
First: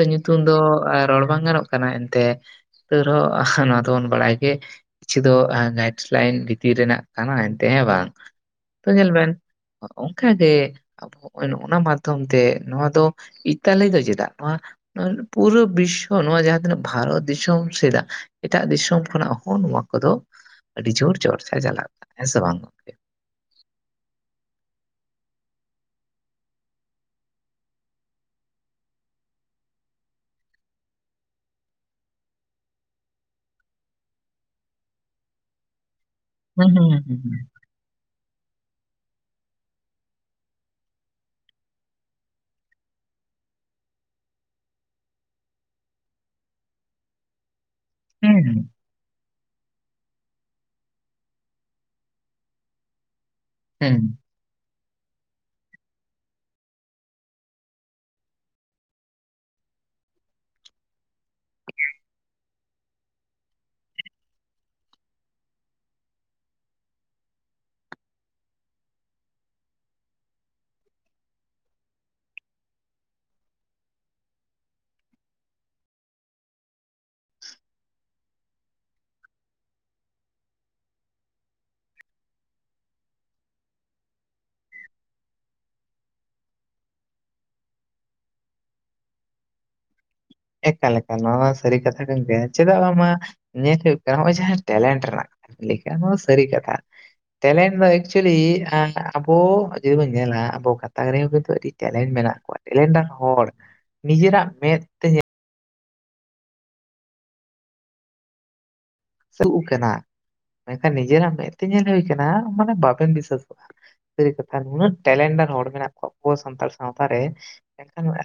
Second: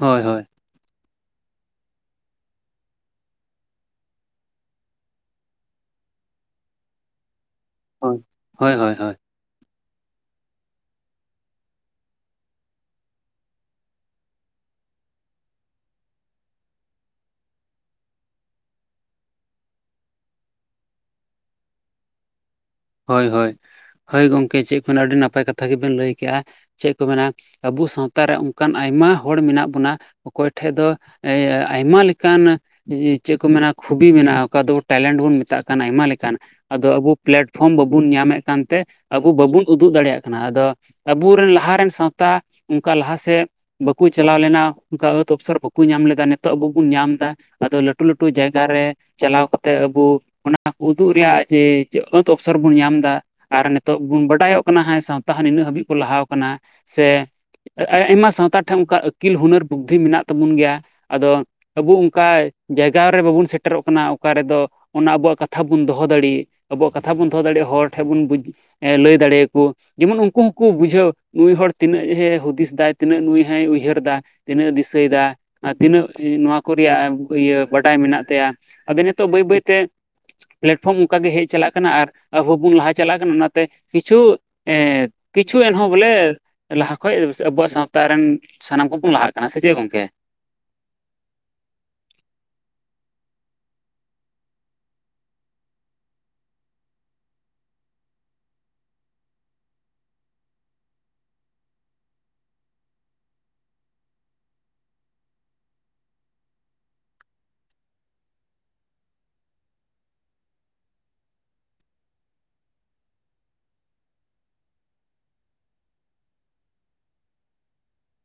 ᱦᱳᱭ ᱦᱳᱭ ᱧᱩᱛᱩᱢ ᱫᱚ ᱵᱟᱝ ᱜᱟᱱᱚᱜ ᱠᱟᱱᱟ ᱮᱱᱛᱮ ᱾ ᱛᱮᱣ ᱨᱮᱦᱚᱸ ᱱᱚᱣᱟ ᱫᱚᱵᱚᱱ ᱵᱟᱲᱟᱭ ᱜᱮ ᱠᱤᱪᱷᱩ ᱫᱚ ᱜᱟᱭᱤᱰ ᱞᱟᱭᱤᱱ ᱵᱷᱤᱛᱤᱨ ᱨᱮᱱᱟᱜ ᱠᱟᱱᱟ ᱮᱱᱛᱮ ᱦᱮᱸ ᱵᱟᱝ ᱦᱳᱭ ᱦᱳᱭ ᱛᱚ ᱦᱳᱭ ᱧᱮᱞ ᱵᱮᱱ ᱚᱱᱠᱟᱜᱮ, ᱱᱚᱜᱼᱭᱚ ᱱᱚᱣᱟ ᱢᱟᱫᱽᱫᱷᱚᱢ ᱛᱮ ᱱᱚᱣᱟ ᱫᱚ ᱤᱛᱟᱞᱤ ᱫᱚ ᱪᱮᱫᱟᱜ ᱱᱚᱣᱟ? ᱱᱚᱣᱟ ᱨᱮ ᱯᱩᱨᱟᱹ ᱵᱤᱥᱚ ᱛᱚ ᱱᱚᱣᱟ ᱡᱟᱦᱟᱸ ᱛᱤᱱᱟᱹᱜ ᱵᱷᱟᱨᱚᱛ ᱫᱤᱥᱚᱢ ᱥᱮᱫᱟᱜ ᱮᱴᱟᱜ ᱫᱤᱥᱚᱢ ᱠᱷᱚᱱᱟᱜ ᱦᱚᱸ ᱱᱚᱣᱟ ᱠᱚᱫᱚ ᱟᱹᱰᱤ ᱡᱳᱨ ᱪᱚᱨᱪᱟ ᱪᱟᱞᱟᱜ ᱠᱟᱱᱟ ᱦᱮᱸ ᱥᱮ ᱵᱟᱝ ᱜᱚᱝᱠᱮ? ᱦᱚᱭ ᱦᱚᱭ ᱦᱳᱭ ᱜᱚᱝᱠᱮ ᱪᱮᱜ ᱠᱚ ᱢᱮᱱᱟ ᱟᱹᱰᱤ ᱱᱟᱯᱟᱭ ᱠᱟᱛᱷᱟ ᱜᱤᱵᱮᱱ ᱞᱟᱹᱭ ᱠᱮᱜ-ᱟ ᱾ ᱪᱮᱜ ᱠᱚ ᱢᱮᱱᱟ ᱟᱹᱵᱩ ᱥᱟᱶᱛᱟ ᱨᱮ ᱚᱱᱠᱟᱱ ᱟᱭᱢᱟ ᱦᱚᱲ ᱢᱤᱱᱟᱜ ᱵᱚᱱᱟ ᱾ ᱚᱠᱚᱭ ᱴᱷᱮᱡᱽ ᱫᱚ ᱮ ᱟᱭᱢᱟ ᱞᱮᱠᱟᱱ ᱤ ᱪᱮᱜ ᱠᱚ ᱢᱮᱱᱟ ᱠᱷᱩᱵᱤ ᱢᱮᱱᱟᱜᱼᱟ ᱚᱠᱟ ᱫᱚ ᱴᱮᱞᱮᱱᱴ ᱵᱩᱱ ᱢᱮᱛᱟᱜ ᱠᱟᱱᱟ ᱟᱭᱢᱟ ᱞᱮᱠᱟᱱ ᱦᱩᱸ ᱟᱫᱚ ᱦᱩᱸ ᱟᱹᱵᱩ ᱦᱩᱸ ᱯᱮᱞᱮᱴ ᱯᱷᱨᱚᱢ ᱵᱟᱹᱵᱩᱱ ᱧᱟᱢᱮᱜ ᱠᱟᱱᱛᱮ ᱟᱹᱵᱩ ᱵᱟᱹᱵᱩᱱ ᱩᱫᱩᱜ ᱫᱟᱲᱮᱭᱟᱜ ᱠᱟᱱᱟ ᱟᱫᱚ ᱟᱵᱩ ᱨᱮᱱ ᱞᱟᱦᱟ ᱨᱮᱱ ᱥᱟᱶᱛᱟ ᱚᱱᱠᱟ ᱞᱟᱦᱟ ᱥᱮᱫ ᱵᱟᱹᱠᱩ ᱪᱟᱞᱟᱣ ᱞᱮᱱᱟ ᱚᱱᱠᱟ ᱟᱹᱛ ᱚᱯᱥᱚᱨ ᱵᱟᱹᱠᱩ ᱧᱟᱢ ᱞᱮᱫᱟ ᱱᱤᱛᱚᱜ ᱟᱹᱵᱩ ᱵᱩᱱ ᱧᱟᱢ ᱫᱟ ᱟᱫᱚ ᱞᱟᱹᱴ ᱞᱟᱹᱴᱩ ᱞᱟᱹᱴᱩ ᱦᱩᱸ ᱦᱩᱸ ᱡᱟᱭᱜᱟ ᱦᱩᱸ ᱨᱮ ᱪᱟᱞᱟᱣ ᱠᱟᱛᱮᱜ ᱟᱹᱵᱩ ᱚᱱᱟ ᱠᱩ ᱩᱫᱩᱜ ᱨᱮᱭᱟᱜ ᱡᱮ ᱟᱺᱠᱷ ᱛᱚ ᱚᱯᱥᱚᱨ ᱵᱩᱱ ᱧᱟᱢ ᱫᱟ ᱟᱨ ᱦᱩᱸ ᱱᱤᱛᱚᱜ ᱵᱩᱱ ᱵᱟᱰᱟᱭᱚᱜ ᱠᱟᱱᱟ ᱦᱮᱸ ᱥᱟᱶᱛᱟ ᱦᱚᱸ ᱱᱤᱱᱟᱹᱜ ᱦᱟᱹᱵᱤᱜ ᱠᱚ ᱞᱟᱦᱟᱣ ᱠᱟᱱᱟ ᱥᱮ ᱮᱸ ᱟ ᱟᱭᱢᱟ ᱥᱟᱶᱛᱟ ᱴᱷᱮᱱ ᱚᱱᱠᱟ ᱟᱹᱠᱤᱞ ᱦᱩᱱᱟᱹᱨ ᱵᱩᱫᱽᱫᱷᱤ ᱢᱮᱱᱟᱜ ᱛᱟᱹᱵᱩᱱ ᱜᱮᱭᱟ ᱟᱫᱚ ᱟᱹᱵᱩ ᱩᱱᱠᱟ ᱡᱟᱭᱜᱟ ᱨᱮ ᱵᱟᱹᱵᱩᱱ ᱥᱮᱴᱮᱨᱚᱜ ᱠᱟᱱᱟ ᱚᱠᱟ ᱨᱮᱫᱚ ᱚᱱᱟ ᱟᱹᱵᱩᱣᱟᱜ ᱠᱟᱛᱷᱟ ᱵᱩᱱ ᱫᱚᱦᱚ ᱫᱟᱹᱲᱤᱜ ᱾ ᱠᱟᱛᱷᱟ ᱵᱩᱱ ᱫᱚᱦᱚ ᱫᱟᱲᱤᱜ ᱦᱚᱲ ᱴᱷᱮᱡ ᱵᱩᱱ ᱵᱩᱡ ᱮ ᱞᱟᱹᱭ ᱫᱟᱲᱮᱭ ᱟᱠᱩ ᱾ ᱡᱮᱢᱚᱱ ᱩᱱᱠᱩ ᱦᱩᱸᱠᱩ ᱵᱩᱡᱷᱟᱹᱣ ᱱᱩᱭ ᱦᱚᱲ ᱛᱤᱱᱟᱹᱜ ᱮ ᱦᱩᱫᱤᱥ ᱫᱟᱭ ᱛᱤᱱᱟᱹᱜ ᱱᱩᱭ ᱦᱚᱸᱭ ᱩᱭᱦᱟᱹᱨ ᱮᱫᱟ ᱾ ᱛᱤᱱᱟᱹᱜ ᱮ ᱫᱤᱥᱟᱹᱭ ᱮᱫᱟ ᱟᱨ ᱛᱤᱱᱟᱹᱜ ᱤ ᱱᱚᱣᱟ ᱠᱩ ᱨᱮᱭᱟᱜ ᱮ ᱤᱭᱟᱹ ᱵᱟᱰᱟᱭ ᱢᱤᱱᱟᱜ ᱛᱟᱭᱟ ᱾ ᱟᱫᱚ ᱱᱤᱛᱚᱜ ᱵᱟᱹᱭ ᱵᱟᱹᱭ ᱛᱮ ᱯᱞᱮᱴᱯᱷᱨᱚᱢ ᱚᱱᱠᱟ ᱜᱮ ᱦᱮᱡ ᱪᱟᱞᱟᱜ ᱠᱟᱱᱟ ᱟᱨ ᱟᱹᱵᱩ ᱵᱚᱱ ᱞᱟᱦᱟ ᱪᱟᱞᱟᱜ ᱠᱟᱱᱟ ᱚᱱᱟᱛᱮ ᱠᱤᱪᱷᱩ ᱮ ᱠᱤᱪᱷᱩ ᱮᱱᱦᱚᱸ ᱵᱚᱞᱮ ᱞᱟᱦᱟ ᱠᱷᱚᱡᱽ ᱟᱹᱵᱩᱣᱟᱜ ᱥᱟᱶᱛᱟ ᱨᱮᱱ ᱥᱟᱱᱟᱢ ᱠᱚᱵᱩᱱ ᱞᱟᱦᱟᱜ ᱠᱟᱱᱟ ᱥᱮ ᱪᱮᱜ ᱜᱚᱝᱠᱮ? ᱮᱠᱟᱞ ᱮᱠᱟᱞ ᱱᱚᱣᱟ ᱢᱟ‌ ᱥᱟᱹᱨᱤ ᱠᱟᱛᱷᱟ ᱠᱟᱱ ᱜᱮᱭᱟ ᱪᱮᱫᱟᱜ ᱵᱟᱝᱢᱟ ᱧᱮᱞ ᱦᱩᱭᱩᱜ ᱠᱟᱱᱟ ᱱᱚᱜ-ᱚᱭ ᱡᱟᱦᱟᱸ ᱴᱮᱞᱮᱱᱴ ᱨᱮᱱᱟᱜ ᱞᱮᱠᱟ ᱱᱚᱣᱟ ᱥᱟᱹᱨᱤ ᱠᱟᱛᱷᱟ ᱾ ᱴᱮᱞᱮᱱᱴ ᱫᱚ ᱮᱠᱪᱩᱞᱤ ᱟᱸ ᱟᱵᱚ ᱡᱩᱫᱤ ᱵᱚᱱ ᱧᱮᱞᱟ ᱟᱵᱚ ᱜᱷᱟᱸᱛᱟᱠ ᱨᱮᱦᱚ ᱠᱤᱱᱛᱩ ᱟᱹᱰᱤ ᱴᱮᱞᱮᱱᱴ ᱢᱮᱱᱟᱜ ᱠᱚᱣᱟ ᱴᱮᱞᱮᱱ ᱰᱟᱨ ᱨᱮᱱ ᱦᱚᱲ ᱱᱤᱡᱮᱨᱟᱜ ᱢᱮᱸᱫ ᱛᱮ ᱧᱮᱞ ᱥᱮ ᱟᱹᱩᱜ ᱠᱟᱱᱟ ᱢᱮᱱᱠᱷᱟᱱ ᱱᱤᱡᱮᱨᱟᱜ ᱢᱮᱸᱫ ᱛᱮ ᱧᱮᱞ ᱦᱩᱭ ᱠᱟᱱᱟ ᱢᱟᱱᱮ ᱵᱟᱵᱮᱱ ᱵᱤᱥᱟᱹᱥᱚᱜ-ᱟ ᱾ ᱥᱟᱹᱨᱤ ᱠᱟᱛᱷᱟ ᱱᱩᱱᱟᱹᱜ ᱴᱮᱞᱮᱱᱰᱟᱨ ᱦᱚᱲ ᱢᱮᱱᱟᱜ ᱠᱚᱣᱟ ᱟᱵᱚ ᱥᱟᱱᱛᱟᱲ ᱥᱟᱶᱛᱟ ᱨᱮᱼᱼ ᱢᱮᱱᱠᱷᱟᱱ ᱮᱸᱼᱼ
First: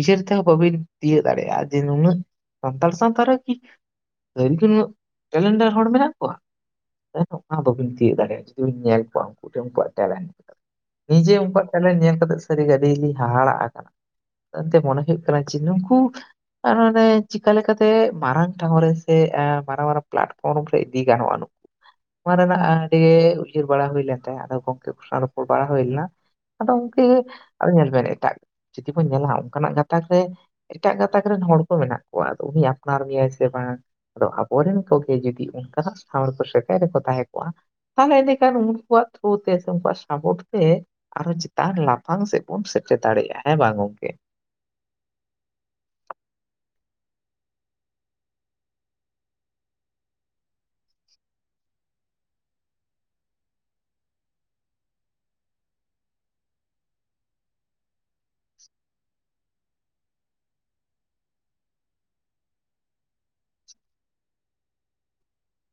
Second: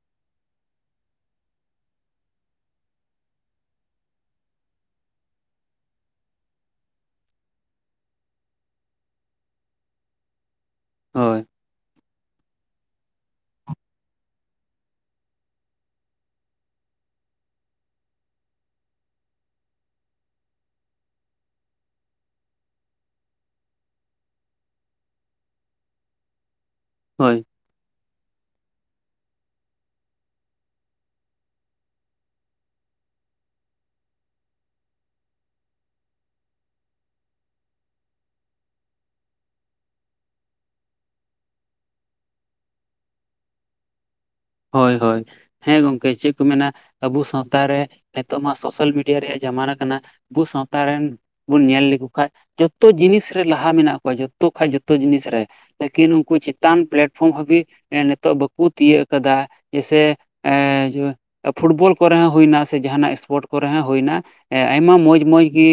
ᱩᱭᱦᱟᱹᱨ ᱛᱮᱦᱚᱸ ᱵᱟᱹᱵᱤᱱ ᱛᱤᱭᱟᱹᱜ ᱫᱟᱲᱮᱭᱟᱜ-ᱟ ᱡᱮ ᱱᱩᱱᱟᱹᱜ ᱥᱟᱱᱛᱟᱲ ᱥᱟᱶᱛᱟ ᱨᱮ ᱠᱤᱼᱼ ᱥᱟᱹᱨᱤ ᱜᱮ ᱱᱩᱱᱟᱹᱜ ᱴᱮᱞᱮᱱᱰᱟᱨ ᱦᱚᱲ ᱢᱮᱱᱟᱜ ᱠᱚᱣᱟ᱾ ᱮᱱ ᱦᱚᱸ ᱫᱚ ᱵᱟᱹᱵᱤᱱ ᱛᱤᱭᱟᱹᱜ ᱫᱟᱲᱮᱭᱟᱜ-ᱟ ᱡᱩᱫᱤ ᱵᱮᱱ ᱧᱮᱞ ᱠᱚᱣᱟ ᱩᱱᱠᱩ ᱴᱷᱮᱱ ᱩᱱᱠᱩᱣᱟᱜ ᱴᱮᱞᱮᱱᱴ ᱱᱤᱡᱮ ᱦᱳᱭ ᱩᱱᱠᱩᱣᱟᱜ ᱴᱮᱞᱮᱱᱴ‌ ᱧᱮᱞ ᱠᱟᱛᱮᱜ ᱥᱟᱹᱨᱤ ᱜᱮ ‌ᱟᱹᱰᱤ ᱞᱤᱧ ᱦᱟᱦᱟᱲᱟᱜ ᱟᱠᱟᱱᱟ᱾ ᱛᱟ ᱮᱱᱛᱮ ᱢᱚᱱᱮ ᱦᱩᱭᱩᱜ ᱠᱟᱱᱟ ᱡᱮ ᱱᱩᱝᱠᱩ ᱟᱨ ᱢᱟᱱᱮ ᱪᱮᱠᱟ ᱞᱮᱠᱟ ᱛᱮ ᱢᱟᱨᱟᱝ ᱴᱷᱟᱶ ᱨᱮᱼᱼ ᱥᱮ ᱮ ᱢᱟᱨᱟᱝ ᱢᱟᱨᱟᱝ ᱯᱞᱟᱴᱯᱷᱚᱨᱢ ᱨᱮ ᱤᱫᱤ ᱜᱟᱱᱚᱜ-ᱟ ᱱᱩᱠᱼᱼ ᱱᱚᱶᱟ ᱨᱮᱱᱟᱜ ᱟᱹᱰᱤ ᱩᱭᱦᱟᱹᱨ ᱵᱟᱲᱟ ᱦᱩᱭ ᱞᱮᱱ ᱛᱟᱦᱮᱸᱜ ᱟᱫᱚ ᱜᱚᱝᱠᱮ ᱠᱚ ᱥᱟᱝ ᱨᱚᱯᱚᱲ ᱵᱟᱲᱟ ᱦᱩᱭ ᱞᱮᱱᱟ᱾ ᱟᱫᱚ ᱜᱚᱝᱠᱮ ᱦᱳᱭ ᱟᱫᱚ ᱧᱮᱞ ᱵᱮᱱ ᱮᱴᱟᱜ ᱡᱩᱫᱤ ᱵᱚᱱ ᱧᱮᱞᱟ ᱦᱟᱸᱜ ᱚᱱᱠᱟ ᱱᱟᱜ ᱜᱟᱸᱛᱟᱠ ᱨᱮᱼᱼ ᱮᱴᱟᱜ ᱜᱟᱸᱛᱟᱠ ᱨᱮᱱ ᱦᱚᱲ ᱠᱚ ᱢᱮᱱᱟᱜ ᱠᱚᱣᱟ ᱟᱫᱚ ᱩᱱᱤᱭ ᱟᱯᱱᱟᱨ ᱢᱮᱭᱟᱭ ᱥᱮ ᱵᱟᱝ᱾ ᱟᱫᱚ ᱟᱵᱚᱨᱮᱱ ᱠᱚᱜᱮ ᱡᱩᱫᱤ ᱚᱱᱠᱟ ᱱᱟᱜ ᱴᱷᱟᱶ ᱨᱮᱠᱚ ᱥᱮᱴᱮᱨ ᱠᱚ ᱛᱟᱦᱮᱸ ᱠᱚᱜ-ᱟᱼᱼ ᱛᱟᱦᱚᱞᱮ ᱮᱱᱰᱮᱠᱷᱟᱱ ᱩᱱᱠᱩᱣᱟᱜ ᱛᱷᱨᱩ ᱛᱮ ᱥᱮ ᱩᱱᱠᱩᱣᱟᱜ ᱥᱟᱯᱚᱴ ᱛᱮᱼᱼ ᱟᱨᱚ ᱪᱮᱛᱟᱱ ᱞᱟᱯᱷᱟᱝ ᱥᱮᱜ ᱵᱚᱱ ᱥᱮᱴᱮᱨ ᱫᱟᱲᱮᱭᱟᱜ- ᱟ ᱦᱮᱸ ᱵᱟᱝ ᱜᱚᱝᱠᱮ᱾ ᱦᱚᱭ ᱦᱚᱭ᱾ ᱦᱮᱸ ᱜᱚᱝᱠᱮ ᱪᱮᱜ ᱠᱩ ᱢᱮᱱᱟ ᱟᱹᱵᱚ ᱥᱟᱶᱛᱟ ᱨᱮ ᱱᱤᱛᱚᱜ ᱢᱟ ᱥᱳᱥᱟᱞ ᱢᱤᱰᱤᱭᱟ ᱨᱮᱭᱟᱜ ᱡᱟᱢᱟᱱᱟ ᱠᱟᱱᱟᱼᱼ ᱟᱹᱵᱩ ᱥᱟᱶᱛᱟ ᱨᱮᱱᱼᱼ ᱵᱩᱱ ᱧᱮᱞ ᱞᱮᱠᱩ ᱠᱷᱟᱡ ᱡᱚᱛᱚ ᱡᱤᱱᱤᱥ ᱨᱮ ᱞᱟᱦᱟ ᱢᱮᱱᱟᱜ ᱠᱩᱣᱟ ᱡᱚᱛᱚ ᱠᱷᱟᱡ ᱡᱚᱛᱚ ᱡᱤᱱᱤᱥ ᱨᱮ᱾ ᱞᱮᱠᱤᱱ ᱩᱱᱠᱩ ᱪᱮᱛᱟᱱ ᱯᱮᱞᱮᱴᱯᱷᱨᱚᱢ ᱦᱟᱹᱵᱤᱡ ᱱᱤᱛᱚᱜ ᱵᱹᱟᱠᱩ ᱛᱤᱭᱟᱹᱜᱼᱼ ᱠᱟᱫᱟ ᱡᱮᱭ ᱥᱮ ᱮ ᱤᱭᱟᱹᱼᱼ ᱯᱷᱩᱴᱵᱚᱞ ᱠᱚᱨᱮ ᱦᱚᱸ ᱦᱩᱭᱱᱟ ᱥᱮ ᱡᱟᱦᱟᱸ ᱱᱟᱜ ᱥᱯᱚᱨᱴ ᱠᱚᱨᱮ ᱦᱚᱸ ᱦᱩᱭᱱᱟ ᱮ ᱟᱭᱢᱟ ᱢᱚᱸᱡᱽ ᱢᱚᱸᱡᱽ ᱜᱤᱼᱼ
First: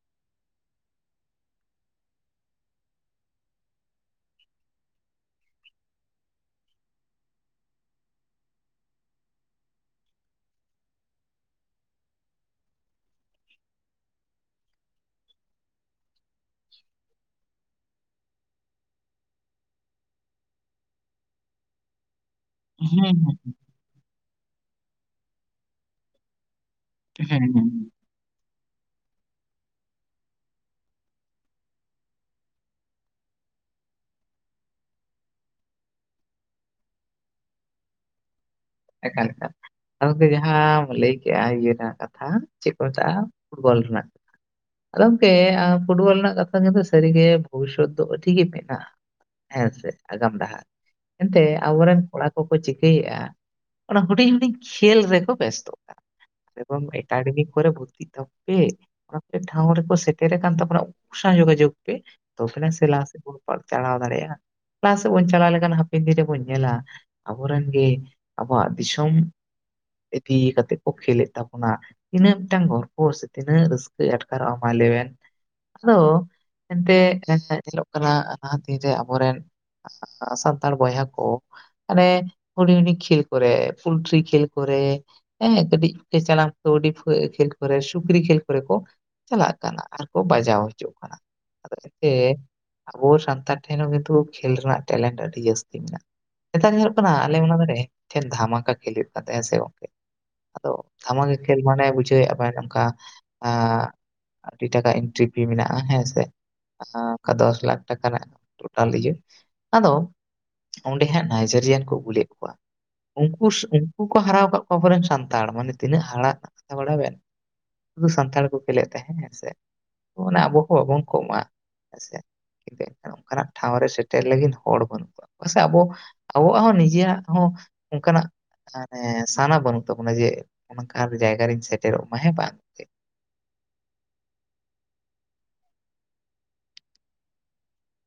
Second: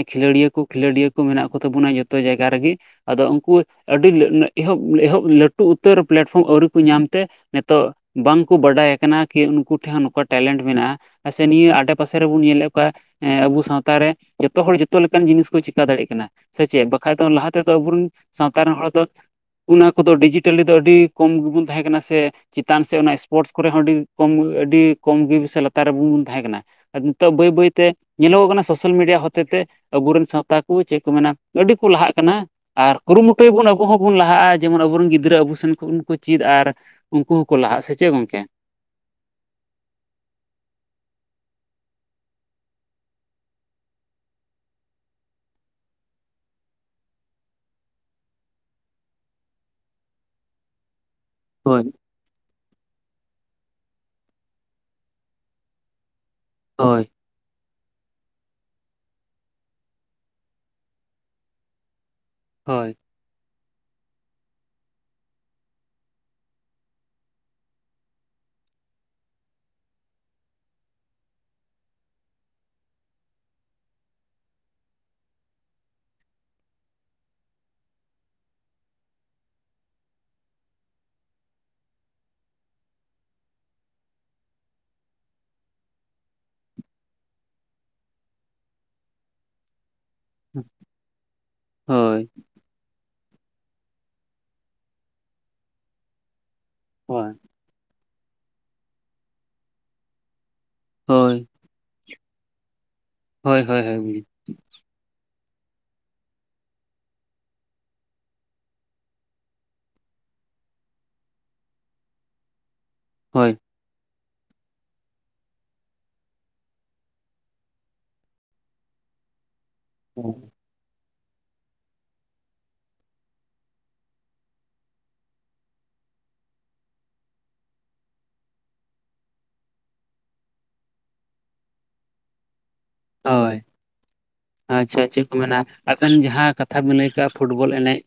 ᱮ ᱠᱷᱮᱞᱟᱹᱲᱤᱭᱟᱹ ᱠᱩ ᱠᱷᱮᱞᱤᱸᱰᱤᱭᱟᱹ ᱠᱩ ᱢᱮᱱᱟᱜ ᱠᱩ ᱛᱟᱹᱵᱩᱱᱟ ᱡᱚᱛᱚ ᱡᱟᱭᱜᱟ ᱨᱮᱜᱤ᱾ ᱟᱫᱚ ᱩᱱᱠᱩ ᱟᱹᱰᱤ ᱞᱟᱹ ᱮᱦᱚᱵ ᱮᱦᱚᱵ ᱞᱟᱹᱴᱩ ᱩᱛᱟᱹᱨ ᱯᱮᱞᱮᱴᱯᱷᱨᱚᱢ ᱟᱹᱣᱨᱤ ᱠᱩ ᱧᱟᱢ ᱛᱮᱼᱼ ᱛᱚ ᱵᱟᱝ ᱠᱩ ᱵᱟᱰᱟᱭᱟᱠᱟᱱᱟ ᱠᱤ ᱩᱱᱠᱩ ᱴᱷᱮᱱ ᱱᱚᱠᱟ ᱴᱮᱞᱮᱱᱴ ᱢᱮᱱᱟᱜᱼᱟ ᱟᱥᱮ ᱱᱤᱭᱟᱹ ᱟᱰᱮ ᱯᱟᱥᱮ ᱨᱮᱵᱩᱱ ᱧᱮᱞᱮᱫ ᱠᱚᱣᱟ ᱮᱸ ᱟᱹᱵᱩ ᱥᱟᱶᱛᱟ ᱨᱮ ᱡᱚᱛᱚ ᱦᱚᱲ ᱡᱚᱛᱚ ᱞᱮᱠᱟᱱ ᱡᱤᱱᱤᱥ ᱠᱩ ᱪᱮᱠᱟ ᱫᱟᱲᱮᱜ ᱠᱟᱱᱟ᱾ ᱥᱮ ᱪᱮᱫ ᱵᱟᱠᱷᱟᱡ ᱫᱚ ᱞᱟᱦᱟ ᱛᱮᱫᱚ ᱟᱵᱚᱨᱮᱱ ᱥᱟᱶᱛᱟ ᱨᱮᱱ ᱦᱚᱲ ᱫᱚ ᱚᱱᱟ ᱠᱚᱫᱚ ᱰᱤᱡᱤᱴᱟᱹᱞ ᱨᱮ ᱫᱚ ᱟᱹᱰᱤ ᱠᱚᱢ ᱜᱮᱵᱩᱱ ᱛᱟᱦᱮᱸ ᱠᱟᱱᱟ ᱥᱮ ᱪᱮᱛᱟᱱ ᱥᱮ ᱦᱮᱸ ᱚᱱᱟ ᱦᱮᱸ ᱥᱯᱳᱨᱴᱥ ᱠᱚᱨᱮ ᱦᱚᱸ ᱟᱹᱰᱤ ᱠᱚᱢ ᱜᱮ ᱟᱹᱰᱤ ᱠᱚᱢ ᱜᱮ ᱥᱮ ᱞᱟᱛᱟᱨ ᱨᱮᱵᱩᱱ ᱛᱟᱦᱮᱸ ᱠᱟᱱᱟ᱾ ᱟᱨ ᱱᱤᱛᱚᱜ ᱦᱮᱸ ᱵᱟᱹᱭ ᱦᱮᱸ ᱵᱟᱹᱭ ᱛᱮ ᱧᱮᱞᱚᱜᱚᱜ ᱠᱟᱱᱟ ᱥᱳᱥᱟᱞ ᱢᱤᱰᱤᱭᱟ ᱦᱚᱛᱮ ᱛᱮ ᱟᱹᱵᱩ ᱨᱮᱱ ᱥᱟᱶᱛᱟ ᱠᱩ ᱪᱮᱜ ᱠᱩ ᱢᱮᱱᱟ ᱟᱹᱰᱤ ᱠᱩ ᱞᱟᱦᱟᱜ ᱠᱟᱱᱟ ᱟᱨ ᱠᱩᱨᱩᱢᱩᱴᱩᱭ ᱵᱩᱱ ᱟᱹᱵᱩ ᱦᱚᱸᱵᱩᱱ ᱞᱟᱦᱟᱜᱼᱟ ᱡᱮᱢᱚᱱ ᱟᱹᱵᱩᱨᱮᱱ ᱜᱤᱫᱽᱨᱟᱹ ᱟᱹᱵᱩ ᱥᱮᱱ ᱠᱷᱩᱱ ᱠᱩ ᱪᱤᱫᱽ ᱟᱨ ᱩᱱᱠᱩ ᱦᱩᱸᱠᱩ ᱞᱟᱦᱟᱜ-ᱟ ᱥᱮ ᱪᱮᱜ ᱜᱚᱝᱠᱮ? ᱮᱠᱟᱞ ᱮᱠᱟᱞ ᱜᱚᱝᱠᱮ ᱡᱟᱦᱟᱸᱢ ᱞᱟᱹᱭ ᱠᱮᱜᱼᱟ ᱤᱭᱟᱹ ᱨᱮᱱᱟᱜ ᱠᱟᱛᱷᱟ ᱪᱮᱫ ᱠᱩ ᱢᱮᱛᱟᱜᱼᱟ ᱯᱷᱩᱴᱵᱚᱞ ᱨᱮᱱᱟᱜ ᱟᱫᱚ ᱜᱚᱢᱠᱮ ᱟᱢ ᱯᱷᱩᱴᱵᱚᱞ ᱨᱮᱱᱟᱜ ᱠᱟᱛᱷᱟ ᱠᱤᱱᱛᱩ ᱥᱟᱹᱨᱤᱜᱮ ᱵᱷᱩᱵᱤᱥᱚᱛ ᱫᱚ ᱟᱹᱰᱤ ᱜᱮ ᱢᱮᱱᱟᱜᱼᱟ᱾ ᱦᱮᱸ ᱥᱮ ᱟᱜᱟᱢ ᱰᱟᱦᱟᱨ ᱮᱱᱛᱮᱜ ᱟᱹᱵᱩ ᱦᱳᱭ ᱨᱮᱱ ᱠᱚᱲᱟ ᱠᱚᱠᱚ ᱪᱤᱠᱟᱹᱭᱮᱜᱼᱟ ᱚᱱᱟ ᱦᱩᱰᱤᱧ ᱦᱩᱰᱤᱧ ᱠᱷᱮᱞ ᱨᱮᱠᱚ ᱵᱮᱥᱛᱚᱜ ᱠᱟᱱᱟ ᱮᱵᱚᱝ ᱦᱳᱭ ᱮᱠᱟᱰᱮᱢᱤ ᱠᱚᱨᱮ ᱵᱷᱩᱨᱛᱤᱜ ᱛᱟᱵᱩ ᱯᱮ ᱚᱱᱟ ᱴᱷᱟᱶ ᱨᱮᱠᱚ ᱥᱮᱴᱮᱨᱟᱠᱟᱱ ᱛᱟᱵᱚᱱᱟ ᱩᱱᱠᱩ ᱥᱟᱶ ᱡᱚᱜᱟᱡᱳᱜᱽ ᱯᱮ ᱛᱚᱵᱮ ᱱᱟᱝ ᱥᱮ ᱦᱳᱭ ᱞᱟᱦᱟᱥᱮᱫ ᱵᱚᱱ ᱪᱟᱞᱟᱣ ᱫᱟᱲᱮᱭᱟᱜᱼᱟ ᱞᱟᱦᱟ ᱥᱮᱫ ᱵᱩᱱ ᱪᱟᱞᱟᱣ ᱞᱮᱠᱷᱟᱱ ᱦᱟᱯᱮᱱ ᱫᱤᱱ ᱨᱮᱵᱚᱱ ᱧᱮᱞᱟ ᱟᱹᱵᱩ ᱨᱮᱱ ᱜᱮ ᱟᱹᱵᱩᱣᱟᱜ ᱫᱤᱥᱚᱢ ᱤᱫᱤ ᱠᱟᱛᱮᱫ ᱠᱚ ᱠᱷᱮᱞᱮᱫ ᱛᱟᱵᱚᱱᱟ ᱛᱤᱱᱟᱹᱜ ᱢᱤᱫᱴᱟᱝ ᱜᱚᱨᱵᱚ ᱥᱮ ᱛᱤᱱᱟᱹᱜ ᱨᱟᱹᱥᱠᱟᱹ [unintelligible] ᱟᱴᱠᱟᱨᱚᱜ - ᱟ ᱢᱟ ᱞᱟᱹᱭᱵᱮᱱ ᱟᱫᱚ ᱮᱱᱛᱮᱜ ᱧᱮᱞᱚᱜ ᱠᱟᱱᱟ ᱞᱟᱦᱟ ᱫᱤᱱ ᱨᱮ ᱟᱵᱚᱨᱮᱱ ᱟᱜ-ᱟᱜ-ᱟᱜ ᱥᱟᱱᱛᱟᱲ ᱵᱚᱭᱦᱟ ᱠᱚ ᱢᱟᱱᱮ ᱦᱩᱰᱤᱧ ᱦᱩᱰᱤᱧ ᱠᱷᱮᱞ ᱠᱚᱨᱮ ᱯᱩᱞᱴᱨᱤ ᱠᱷᱮᱞ ᱠᱚᱨᱮ ᱦᱮᱸ ᱠᱟᱹᱴᱤᱡ ᱠᱮ ᱪᱟᱞᱟᱝ ᱠᱟᱹᱣᱰᱤ ᱠᱟᱹ ᱠᱷᱮᱞ ᱠᱚᱨᱮ ᱥᱩᱠᱨᱤ ᱠᱷᱮᱞ ᱠᱚᱨᱮ ᱠᱚ ᱪᱟᱞᱟᱜ ᱠᱟᱱᱟ ᱟᱨᱠᱚ ᱵᱟᱡᱟᱣ ᱦᱚᱪᱚᱜ ᱠᱟᱱᱟ ᱟᱫᱚ ᱮᱱᱛᱮ ᱦᱳᱭ ᱟᱵᱚ ᱥᱟᱱᱛᱟᱲ ᱴᱷᱮᱱ ᱦᱚᱸ ᱠᱤᱱᱛᱩ ᱠᱷᱮᱞ ᱨᱮᱱᱟᱜ ᱴᱮᱞᱮᱱᱴ ᱟᱹᱰᱤ ᱡᱟᱹᱥᱛᱤ ᱢᱮᱱᱟᱜᱼᱟ, ᱱᱮᱛᱟᱨ ᱫᱚ ᱠᱟᱱᱟ ᱟᱞᱮ ᱦᱳᱭ ᱚᱱᱟ ᱫᱷᱟᱨᱮ ᱴᱷᱮᱱ ᱫᱷᱟᱢᱟᱠᱟ ᱠᱷᱮᱞ ᱦᱩᱭᱩᱜ ᱠᱟᱱ ᱛᱟᱦᱮᱸ ᱦᱮᱸᱥᱮ ᱜᱚᱝᱠᱮ, ᱟᱫᱚ ᱫᱷᱟᱢᱟᱠᱟ ᱦᱳᱭ ᱠᱷᱮᱞ ᱢᱟᱱᱮ ᱵᱩᱡᱷᱟᱹᱣᱮᱫ ᱟᱵᱮᱱ ᱚᱝᱠᱟ ᱦᱳᱭ ᱦᱳᱭ ᱮᱸᱜ ᱦᱳᱭ ᱟᱹᱰᱤ ᱴᱟᱠᱟ ᱤᱱᱴᱨᱤ ᱯᱷᱤ ᱢᱮᱱᱟᱜᱼᱟ ᱦᱮᱸ ᱥᱮ ᱟᱸ ᱚᱠᱟ ᱫᱚᱥ ᱞᱟᱠᱷ ᱴᱟᱠᱟ ᱨᱮᱱᱟᱜ ᱴᱳᱴᱟᱞ ᱤᱭᱟᱹ ᱟᱫᱚ ᱚᱸᱰᱮ ᱦᱟᱸᱜ ᱱᱟᱭᱡᱮᱨᱤᱭᱟᱱ ᱠᱩ ᱩᱜᱩᱞᱮᱫ ᱠᱩᱣᱟ ᱩᱝᱠᱩᱥ ᱦᱳᱭ ᱩᱝ ᱩᱝᱠᱩ ᱠᱚ ᱦᱟᱨᱟᱣ ᱠᱟᱜ ᱠᱚᱣᱟ ᱟᱵᱚᱨᱮᱱ ᱥᱟᱱᱛᱟᱲ ᱢᱟᱱᱮ ᱛᱤᱱᱟᱹᱜ ᱦᱟᱲᱟᱜ ᱠᱟᱛᱷᱟ ᱵᱟᱰᱟᱭᱟ ᱵᱮᱱ ᱥᱩᱫᱩ ᱥᱟᱱᱛᱟᱲ ᱠᱩ ᱠᱷᱮᱞᱮᱫ ᱛᱟᱦᱮᱸ ᱦᱮᱸ ᱥᱮ ᱚᱱᱟ ᱟᱹᱵᱩ ᱦᱚᱸ ᱵᱟᱹᱵᱩᱱ ᱠᱚᱢᱟ ᱦᱮᱸ ᱥᱮ ᱮᱱᱛᱮᱜ ᱚᱱᱠᱟᱱᱟᱜ ᱴᱷᱟᱶ ᱨᱮ ᱥᱮᱴᱮᱨ ᱞᱟᱹᱜᱤᱫ ᱦᱚᱲ ᱵᱟᱹᱱᱩᱜ ᱠᱚᱣᱟ ᱯᱟᱥᱮᱜ ᱟᱵᱚ ᱟᱵᱚᱣᱟᱜ ᱦᱚᱸ ᱱᱤᱡᱮᱭᱟᱜ ᱦᱚᱸ ᱚᱝᱠᱟᱱᱟᱜ ᱢᱟᱱᱮ ᱥᱟᱱᱟ ᱵᱟᱹᱱᱩᱜ ᱛᱟᱵᱚᱱᱟ ᱡᱮ ᱚᱱᱟᱠᱟᱱ ᱡᱟᱭᱜᱟ ᱨᱮᱧ ᱥᱮᱴᱮᱨᱚᱜ ᱢᱟ ᱦᱮᱸ ᱵᱟᱝ ᱦᱳᱭ ᱟᱪᱪᱷᱟ ᱟᱨ ᱪᱮᱜ ᱠᱩ ᱢᱮᱱᱟ ᱟᱵᱮᱱ ᱡᱟᱦᱟᱸ ᱠᱟᱛᱷᱟ ᱵᱮᱱ ᱞᱟᱹᱭ ᱠᱟᱜᱼᱟ ᱯᱷᱩᱴᱵᱚᱞ ᱮᱱᱮᱡ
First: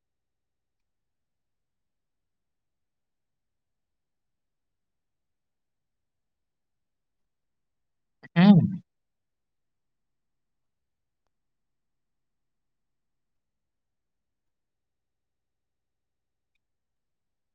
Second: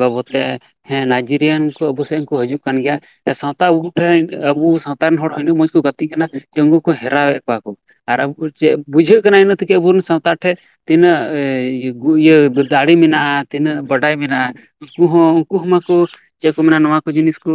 ᱵᱟᱵᱚᱛ ᱛᱮ ᱦᱮᱸ ᱱᱟᱭᱡᱮᱨᱤᱭᱟᱱ ᱠᱩ ᱟᱹᱵᱩ ᱥᱮᱜ ᱦᱚᱸ ᱠᱩ ᱦᱟᱹᱡᱩᱜ ᱠᱟᱱ ᱜᱮᱭᱟ ᱥᱟᱶᱛᱟ ᱟᱹᱵᱩ ᱴᱷᱮᱱ ᱟᱹᱵᱩ ᱥᱟᱶᱛᱟ ᱨᱮᱱ ᱦᱚᱲ ᱟᱹᱰᱤ ᱢᱚᱸᱡᱽ ᱠᱩ ᱜᱟᱹᱛᱤᱜ ᱠᱟᱱᱟ ᱡᱮ ᱩᱝᱠᱩ ᱠᱩ ᱦᱮᱨᱟᱣᱮᱫ ᱠᱚᱣᱟ ᱠᱩ ᱟᱨ ᱟᱹᱵᱩ ᱪᱮᱜ ᱵᱩᱡᱷᱟᱹᱜ ᱠᱟᱱᱟ ᱤᱱᱟᱹᱜ ᱛᱮᱜᱮ ᱟᱹᱵᱩ ᱨᱮᱱ ᱥᱟᱶᱛᱟᱲ ᱴᱷᱮᱡ ᱛᱤᱱᱟᱹᱜ ᱮᱭ ᱜᱩ ᱤᱭᱟᱹ ᱫᱟᱲᱮ ᱢᱮᱱᱟᱜᱼᱟ ᱛᱤᱱᱟᱹᱜ ᱵᱟᱰᱟᱭ ᱢᱮᱱᱟᱜᱼᱟ ᱩᱝᱠᱩ ᱦᱚᱸ ᱩᱝᱠᱩ ᱦᱚᱸ ᱢᱟᱠᱩ ᱪᱮᱜ ᱠᱩ ᱢᱮᱱᱟ ᱱᱚᱣᱟ ᱠᱩ ᱡᱤᱱᱤᱥ ᱠᱩ